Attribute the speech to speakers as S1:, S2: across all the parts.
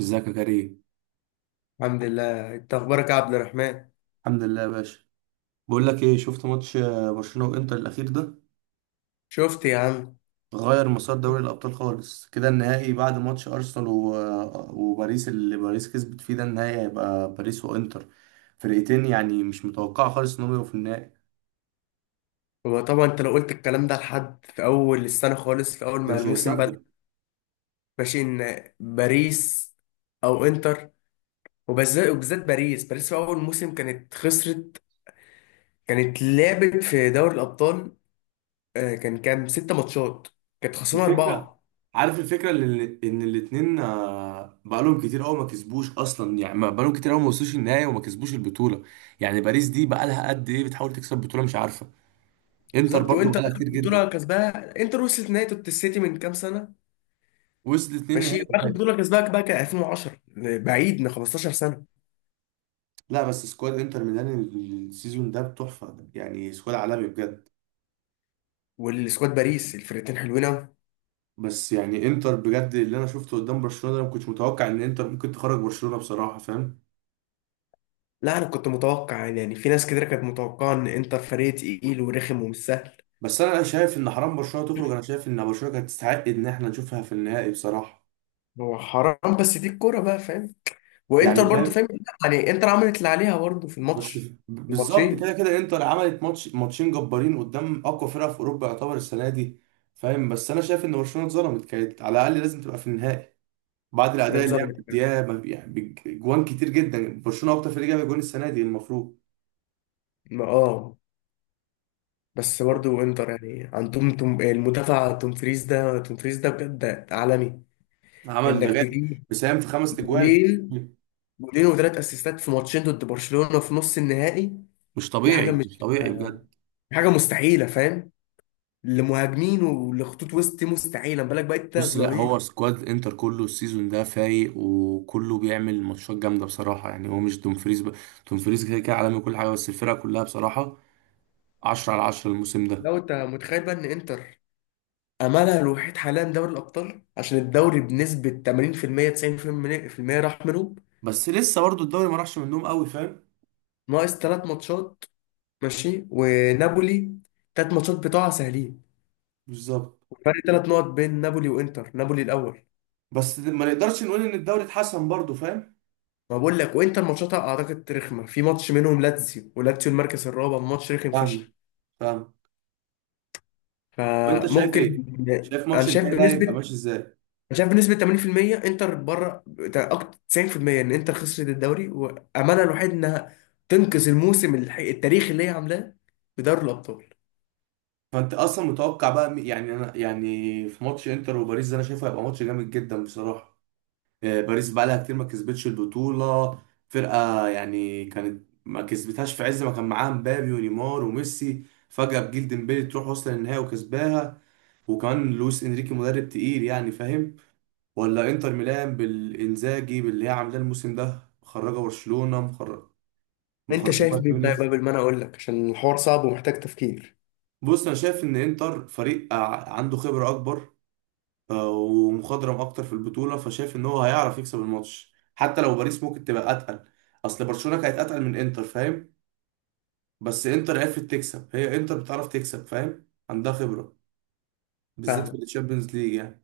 S1: ازيك يا كريم؟
S2: الحمد لله. انت اخبارك يا عبد الرحمن؟
S1: الحمد لله يا باشا. بقول لك ايه، شفت ماتش برشلونة وانتر الاخير ده؟
S2: شفت يا عم.
S1: غير مسار دوري الابطال خالص كده. النهائي بعد ماتش ارسنال و... آه، وباريس اللي باريس كسبت فيه ده، النهائي هيبقى باريس وانتر. فرقتين يعني مش متوقعة خالص انهم يبقوا في النهائي.
S2: هو طبعا انت لو قلت الكلام ده لحد في اول السنه خالص، في اول ما
S1: مش
S2: الموسم بدأ.
S1: هيصدق.
S2: ماشي، ان باريس او انتر. وبالذات باريس، باريس في اول موسم كانت خسرت. كانت لعبت في دوري الابطال. كان كام ست ماتشات كانت خسرانه
S1: الفكرة،
S2: اربعه.
S1: عارف الفكرة اللي ان الاتنين، بقالهم كتير قوي ما كسبوش اصلا، يعني بقالهم كتير قوي ما وصلوش النهائي وما كسبوش البطولة. يعني باريس دي بقالها قد ايه بتحاول تكسب بطولة مش عارفة. انتر
S2: بالظبط.
S1: برضو
S2: وانتر
S1: بقالها
S2: اخر
S1: كتير
S2: بطوله
S1: جدا.
S2: كسبها انتر، وصلت نهائي السيتي من كام سنه.
S1: وصل اتنين
S2: ماشي.
S1: نهائي
S2: واخر
S1: باين.
S2: بطوله كسبها بقى كان 2010، بعيد من 15 سنه.
S1: لا بس سكواد انتر ميلان السيزون ده تحفه، يعني سكواد عالمي بجد.
S2: والسكواد باريس الفرقتين حلوين أوي.
S1: بس يعني انتر بجد اللي انا شفته قدام برشلونه ده، ما كنتش متوقع ان انتر ممكن تخرج برشلونه بصراحه، فاهم.
S2: لا أنا كنت متوقع، يعني في ناس كتير كانت متوقعة إن إنتر فريق تقيل ورخم ومش سهل.
S1: بس انا شايف ان حرام برشلونه تخرج، انا شايف ان برشلونه كانت تستحق ان احنا نشوفها في النهائي بصراحه.
S2: هو حرام، بس دي الكورة بقى، فاهم. وإنتر
S1: يعني
S2: برضه،
S1: فاهم.
S2: فاهم. يعني إنتر عملت اللي عليها برضه في الماتش،
S1: بس
S2: في
S1: بالظبط
S2: الماتشين.
S1: كده كده انتر عملت ماتش ماتشين جبارين قدام اقوى فرقه في اوروبا يعتبر السنه دي. فاهم بس انا شايف ان برشلونه اتظلمت، كانت على الاقل لازم تبقى في النهائي بعد الاداء اللي هي
S2: واتظلمت.
S1: مدياه. يعني جوان كتير جدا، برشلونه اكتر فريق جاب جوان السنه دي المفروض.
S2: اه. بس برضه إنتر يعني عندهم توم المدافع، توم فريز ده، توم فريز ده بجد عالمي.
S1: عمل ده
S2: إنك
S1: جاب،
S2: تجيب
S1: بيساهم في خمس اجوان.
S2: جولين جولين وثلاث أسيستات في ماتشين ضد برشلونة في نص النهائي،
S1: مش
S2: دي حاجة،
S1: طبيعي،
S2: مش
S1: مش طبيعي بجد.
S2: حاجة مستحيلة، فاهم. لمهاجمين ولخطوط وسط مستحيله، ما بالك بقى انت
S1: بص، لا هو
S2: الظهير.
S1: سكواد انتر كله السيزون ده فايق، وكله بيعمل ماتشات جامده بصراحه. يعني هو مش دومفريز ب... دومفريز كده كده عالمي كل حاجه، بس الفرقه كلها بصراحه 10 على 10 الموسم ده.
S2: لو انت متخيل بقى ان انتر، املها الوحيد حاليا دوري الابطال عشان الدوري بنسبه 80% 90% راح منهم.
S1: بس لسه برضو الدوري ما راحش منهم قوي، فاهم.
S2: ناقص ثلاث ماتشات، ماشي ونابولي، ثلاث ماتشات بتوعها سهلين.
S1: بالظبط.
S2: فرق ثلاث نقط بين نابولي وانتر، نابولي الاول.
S1: بالظبط بس ما نقدرش نقول ان الدوري اتحسن برضه، فاهم.
S2: ما بقول لك، وانتر ماتشاتها اعتقد رخمه، في ماتش منهم لاتسيو، ولاتسيو المركز الرابع، ماتش رخم
S1: فاهم.
S2: فشخ.
S1: فاهم. وانت شايف
S2: فممكن.
S1: ايه؟ شايف
S2: انا
S1: ماتش
S2: شايف
S1: النهائي ده هيبقى
S2: بنسبه
S1: ماشي ازاي؟
S2: انا شايف بنسبه 80%، انتر بره بتاع اكتر 90% ان انتر خسرت الدوري، واملها الوحيد انها تنقذ الموسم التاريخي اللي هي عاملاه بدوري الابطال.
S1: فانت اصلا متوقع بقى يعني انا يعني في ماتش انتر وباريس ده انا شايفه هيبقى ماتش جامد جدا بصراحه. باريس بقى لها كتير ما كسبتش البطوله. فرقه يعني كانت ما كسبتهاش في عز ما كان معاها مبابي ونيمار وميسي، فجاه بجيل ديمبلي تروح وصل النهائي وكسباها، وكمان لويس انريكي مدرب تقيل، يعني فاهم. ولا انتر ميلان بالانزاجي، باللي هي عاملاه الموسم ده، مخرجه برشلونه، مخرجه،
S2: انت
S1: مخرجه
S2: شايف
S1: بايرن
S2: مين طيب،
S1: ميونخ.
S2: قبل ما انا اقول لك، عشان الحوار صعب ومحتاج تفكير.
S1: بص، انا شايف ان انتر فريق عنده خبره اكبر ومخضرم اكتر في البطوله، فشايف ان هو هيعرف يكسب الماتش حتى لو باريس ممكن تبقى اتقل. اصل برشلونه كانت اتقل من انتر، فاهم. بس انتر عرفت تكسب، هي انتر بتعرف تكسب، فاهم، عندها خبره بالذات في
S2: فاهم.
S1: الشامبيونز ليج يعني.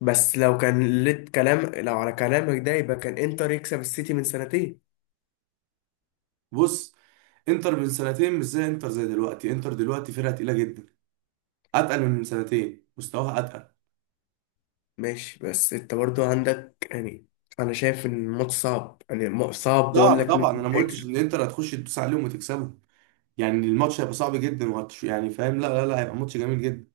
S2: بس لو كان لت كلام، لو على كلامك ده يبقى كان انتر يكسب السيتي من سنتين.
S1: بص، انتر من سنتين مش زي انتر زي دلوقتي. انتر دلوقتي فرقه تقيله جدا، اتقل من سنتين، مستواها اتقل.
S2: ماشي، بس انت برضو عندك يعني، انا شايف ان الماتش صعب، يعني صعب بقول
S1: صعب
S2: لك
S1: طبعا، انا
S2: مين
S1: ما قلتش
S2: هيكسب.
S1: ان انتر هتخش تدوس عليهم وتكسبهم. يعني الماتش هيبقى صعب جدا، وهتش يعني فاهم، لا لا لا هيبقى ماتش جميل جدا.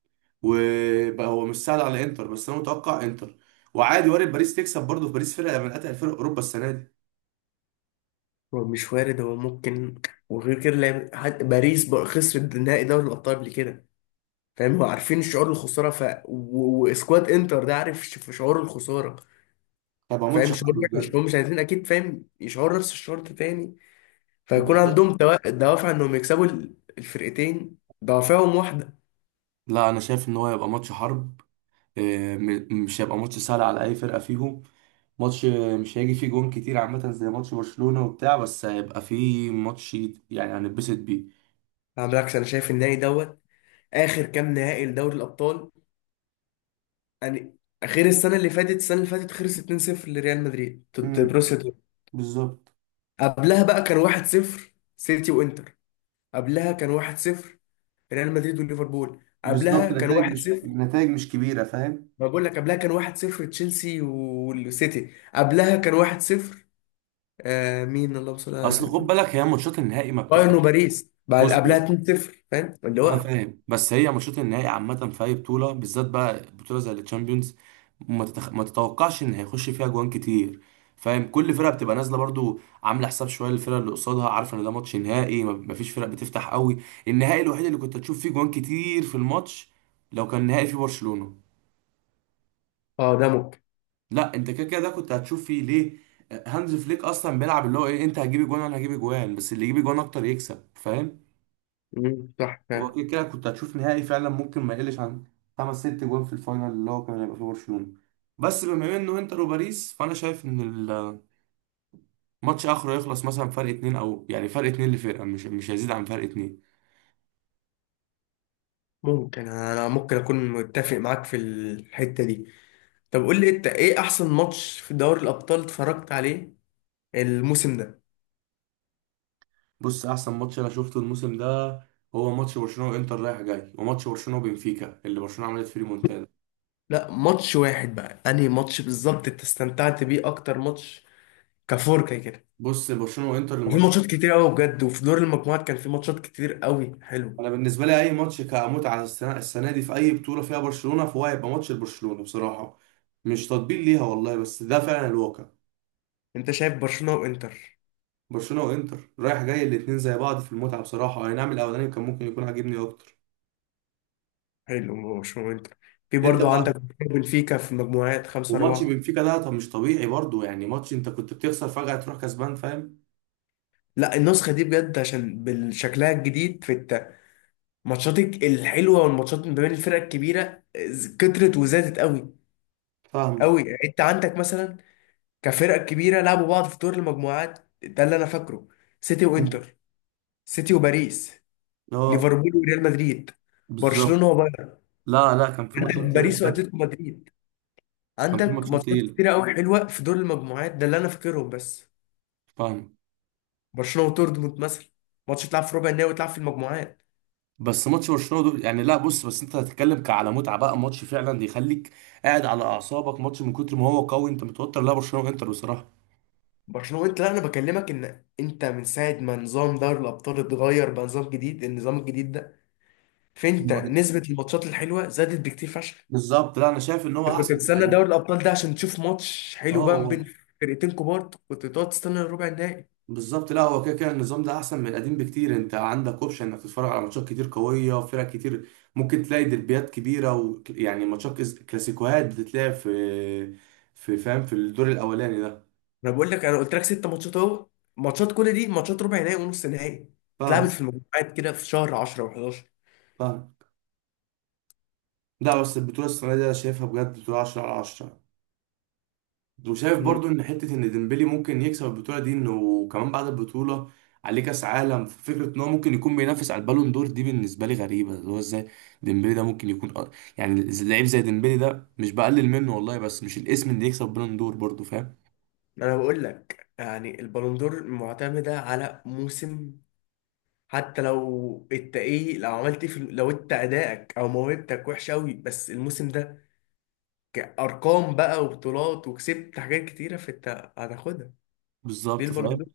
S1: وبقى هو مش سهل على انتر، بس انا متوقع انتر. وعادي، وارد باريس تكسب برضه. في باريس فرقه من اتقل فرق اوروبا السنه دي.
S2: هو مش وارد، هو ممكن. وغير كده لعب حتى باريس بقى، خسرت نهائي دوري الأبطال قبل كده، فاهم. هو عارفين شعور الخسارة، واسكواد انتر ده عارف، في شعور الخسارة،
S1: هيبقى
S2: فاهم.
S1: ماتش
S2: شعور
S1: حرب
S2: وحش،
S1: بجد.
S2: هم مش عايزين أكيد، فاهم، يشعروا نفس الشعور ده تاني. فيكون
S1: بالظبط،
S2: عندهم دوافع إنهم يكسبوا الفرقتين، دوافعهم واحدة.
S1: لا انا شايف ان هو هيبقى ماتش حرب. مش هيبقى ماتش سهل على اي فرقه فيهم. ماتش، مش هيجي فيه جون كتير عامه زي ماتش برشلونه وبتاع، بس هيبقى فيه ماتش يعني هنتبسط بيه.
S2: على بالعكس، أنا شايف النهائي دوت، آخر كام نهائي لدوري الأبطال يعني، غير السنة اللي فاتت، السنة اللي فاتت خلص 2-0 لريال مدريد ضد
S1: امم.
S2: بروسيا دورتموند.
S1: بالظبط.
S2: قبلها بقى كان 1-0 سيتي وانتر. قبلها كان 1-0 ريال مدريد وليفربول. قبلها
S1: بالظبط،
S2: كان
S1: نتائج مش،
S2: 1-0،
S1: نتائج مش كبيره، فاهم.
S2: ما بقول لك. قبلها كان 1-0 تشيلسي والسيتي. قبلها كان 1-0، آه مين، اللهم صل على
S1: اصل خد
S2: سيدنا.
S1: بالك هي ماتشات النهائي ما
S2: بايرن
S1: بتبقاش.
S2: وباريس، بعد
S1: بص
S2: قبلها
S1: بص،
S2: 2-0، فاهم اللي
S1: انا
S2: هو.
S1: فاهم، بس هي ماتشات النهائي عامه في اي بطوله، بالذات بقى بطوله زي التشامبيونز، ما تتوقعش ان هيخش فيها جوان كتير. فاهم، كل فرقه بتبقى نازله برضو عامله حساب شويه للفرقه اللي قصادها، عارفه ان ده ماتش نهائي، ما فيش فرق بتفتح قوي. النهائي الوحيد اللي كنت هتشوف فيه جوان كتير في الماتش لو كان نهائي في برشلونه.
S2: اه ده ممكن.
S1: لا انت كده كده ده كنت هتشوف فيه ليه، هانز فليك اصلا بيلعب اللي هو ايه، انت هتجيب جوان انا هجيب جوان، بس اللي يجيب جوان اكتر يكسب، فاهم.
S2: مم، صح
S1: هو
S2: فعلا.
S1: كده كده كنت هتشوف نهائي فعلا ممكن ما يقلش عن خمس ست جوان في الفاينل، اللي هو كان هيبقى فيه برشلونة. بس بما انه انتر وباريس، فانا شايف ان الماتش اخره يخلص مثلا فرق اتنين، او يعني فرق اتنين لفرقة، مش مش هيزيد عن فرق اتنين.
S2: ممكن اكون متفق معاك في الحتة دي. طب قول لي انت ايه احسن ماتش في دوري الابطال اتفرجت عليه الموسم ده.
S1: بص احسن ماتش انا شفته الموسم ده، هو ماتش برشلونة وانتر رايح جاي، وماتش برشلونة وبنفيكا اللي برشلونة عملت فيه ريمونتادا.
S2: لا ماتش واحد بقى، انهي ماتش بالظبط انت استمتعت بيه اكتر، ماتش كفور كده.
S1: بص، برشلونة وانتر
S2: في
S1: الماتش.
S2: ماتشات كتير قوي بجد، وفي دور المجموعات كان في ماتشات كتير قوي حلو.
S1: انا بالنسبة لي اي ماتش كمتعة السنة، السنة دي في اي بطولة فيها برشلونة فهو هيبقى ماتش لبرشلونة بصراحة. مش تطبيل ليها والله، بس ده فعلا الواقع.
S2: انت شايف برشلونة وانتر؟
S1: برشلونه وانتر رايح جاي الاثنين زي بعض في المتعه بصراحه، اي نعم الاولاني كان ممكن يكون عاجبني اكتر.
S2: حلو، برشلونة وانتر. في
S1: انت
S2: برضو عندك
S1: بقى.
S2: بنفيكا في المجموعات، خمسة
S1: وماتش
S2: أربعة.
S1: بنفيكا ده طب مش طبيعي برضو، يعني ماتش انت كنت بتخسر فجاه تروح كسبان، فاهم.
S2: لا النسخة دي بجد عشان بالشكلها الجديد، في الماتشات الحلوة والماتشات ما بين الفرق الكبيرة كترت وزادت قوي،
S1: فاهمه.
S2: قوي. انت عندك مثلا كفرق كبيرة لعبوا بعض في دور المجموعات ده، اللي انا فاكره، سيتي
S1: مم.
S2: وانتر، سيتي وباريس،
S1: اه.
S2: ليفربول وريال مدريد،
S1: بالظبط.
S2: برشلونة
S1: لا لا كان في ماتشات تقيله
S2: وباريس
S1: فعلا.
S2: واتلتيكو مدريد.
S1: كان في
S2: عندك
S1: ماتشات
S2: ماتشات
S1: تقيله.
S2: كتيرة قوي حلوة في دور المجموعات ده اللي انا فاكرهم بس.
S1: فاهم.
S2: برشلونة ودورتموند مثلا، ماتش تلعب في ربع النهائي وتلعب في المجموعات.
S1: بس ماتش برشلونه دول، يعني لا بص بس انت هتتكلم على متعه بقى ماتش فعلا بيخليك قاعد على اعصابك ماتش من كتر ما هو قوي انت متوتر، لا برشلونه وانتر بصراحه.
S2: برشلونة وانت. لا انا بكلمك ان انت من ساعة ما نظام دوري الابطال اتغير بقى نظام جديد، النظام الجديد ده فانت نسبة الماتشات الحلوة زادت بكتير فشخ.
S1: بالظبط، لا انا شايف ان هو
S2: أنت كنت
S1: احسن من
S2: تستنى
S1: القديم.
S2: دوري الابطال ده عشان تشوف ماتش حلو
S1: اه
S2: بقى ما بين
S1: هو.
S2: فرقتين كبار، كنت تقعد تستنى الربع النهائي.
S1: بالظبط، لا هو كده كده النظام ده احسن من القديم بكتير. انت عندك اوبشن انك تتفرج على ماتشات كتير قويه وفرق كتير، ممكن تلاقي دربيات كبيره، ويعني ماتشات كلاسيكوهات بتتلعب في في، فاهم، في الدور الاولاني ده.
S2: انا بقول لك، انا قلت لك ست ماتشات اهو، ماتشات كل دي ماتشات ربع نهائي ونص نهائي، اتلعبت
S1: فاهم.
S2: في المجموعات كده في شهر 10 و11.
S1: فاهم. لا بس البطوله السنه دي انا شايفها بجد بطوله 10 على 10. وشايف برضو ان حته ان ديمبلي ممكن يكسب البطوله دي، انه كمان بعد البطوله عليه كاس عالم، فكره ان هو ممكن يكون بينافس على البالون دور دي بالنسبه لي غريبه، اللي هو ازاي ديمبلي ده ممكن يكون يعني لعيب زي ديمبلي ده، مش بقلل منه والله، بس مش الاسم اللي يكسب بالون دور برضو، فاهم.
S2: ما انا بقول لك يعني البالون دور معتمده على موسم. حتى لو انت ايه، لو عملت إيه في لو انت ادائك او موهبتك وحش قوي، بس الموسم ده كارقام بقى وبطولات وكسبت حاجات كتيره، فانت هتاخدها، ليه
S1: بالظبط،
S2: البالون
S1: فاهم.
S2: دور.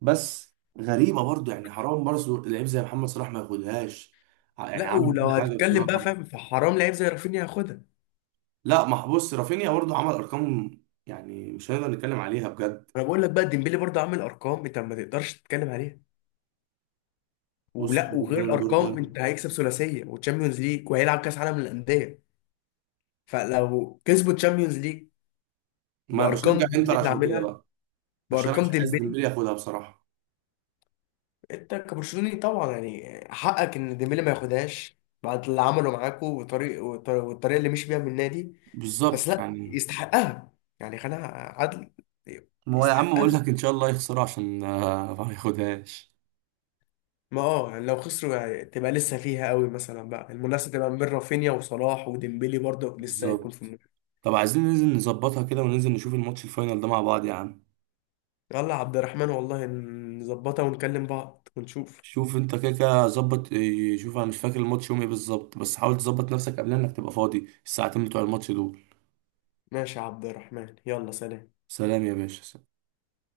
S1: بس غريبه برضو، يعني حرام برضو لعيب زي محمد صلاح ما ياخدهاش. يعني
S2: لا
S1: عمل
S2: ولو
S1: كل حاجه
S2: هتتكلم بقى،
S1: بصراحه.
S2: فاهم، فحرام لعيب زي رافينيا ياخدها.
S1: لا ما بص رافينيا برضو عمل ارقام، يعني مش هنقدر نتكلم عليها بجد.
S2: انا بقول لك بقى ديمبلي برضه عامل ارقام، انت ما تقدرش تتكلم عليها.
S1: بص
S2: ولا،
S1: حوار
S2: وغير
S1: البالون دور ده،
S2: الارقام، انت هيكسب ثلاثيه وتشامبيونز ليج وهيلعب كاس عالم للانديه. فلو كسبوا تشامبيونز ليج
S1: ما أنا
S2: بارقام
S1: بشجع
S2: ديمبلي
S1: انتر
S2: اللي
S1: عشان كده
S2: عاملها،
S1: بقى، عشان انا
S2: بارقام
S1: مش عايز
S2: ديمبلي.
S1: ديمبلي ياخدها بصراحه.
S2: انت كبرشلوني طبعا، يعني حقك ان ديمبلي ما ياخدهاش بعد اللي عمله معاكوا، والطريقه اللي مشي بيها من النادي. بس
S1: بالظبط
S2: لا
S1: يعني.
S2: يستحقها، يعني خلينا عدل.
S1: ما هو يا عم بقول
S2: يستحقها.
S1: لك ان شاء الله يخسرها عشان ما ياخدهاش.
S2: ما اه، يعني لو خسروا يعني تبقى لسه فيها قوي، مثلا بقى المنافسه تبقى ما بين رافينيا وصلاح وديمبلي، برضه لسه هيكون في
S1: بالظبط.
S2: المنافسه.
S1: طب عايزين ننزل نظبطها كده وننزل نشوف الماتش الفاينل ده مع بعض يا عم.
S2: يلا يا عبد الرحمن، والله نظبطها ونكلم بعض ونشوف.
S1: شوف انت كده كده ظبط إيه، شوف انا مش فاكر الماتش يوم ايه بالظبط، بس حاول تظبط نفسك قبل انك تبقى فاضي الساعتين بتوع الماتش دول.
S2: ماشي يا عبد الرحمن، يلا سلام.
S1: سلام يا باشا.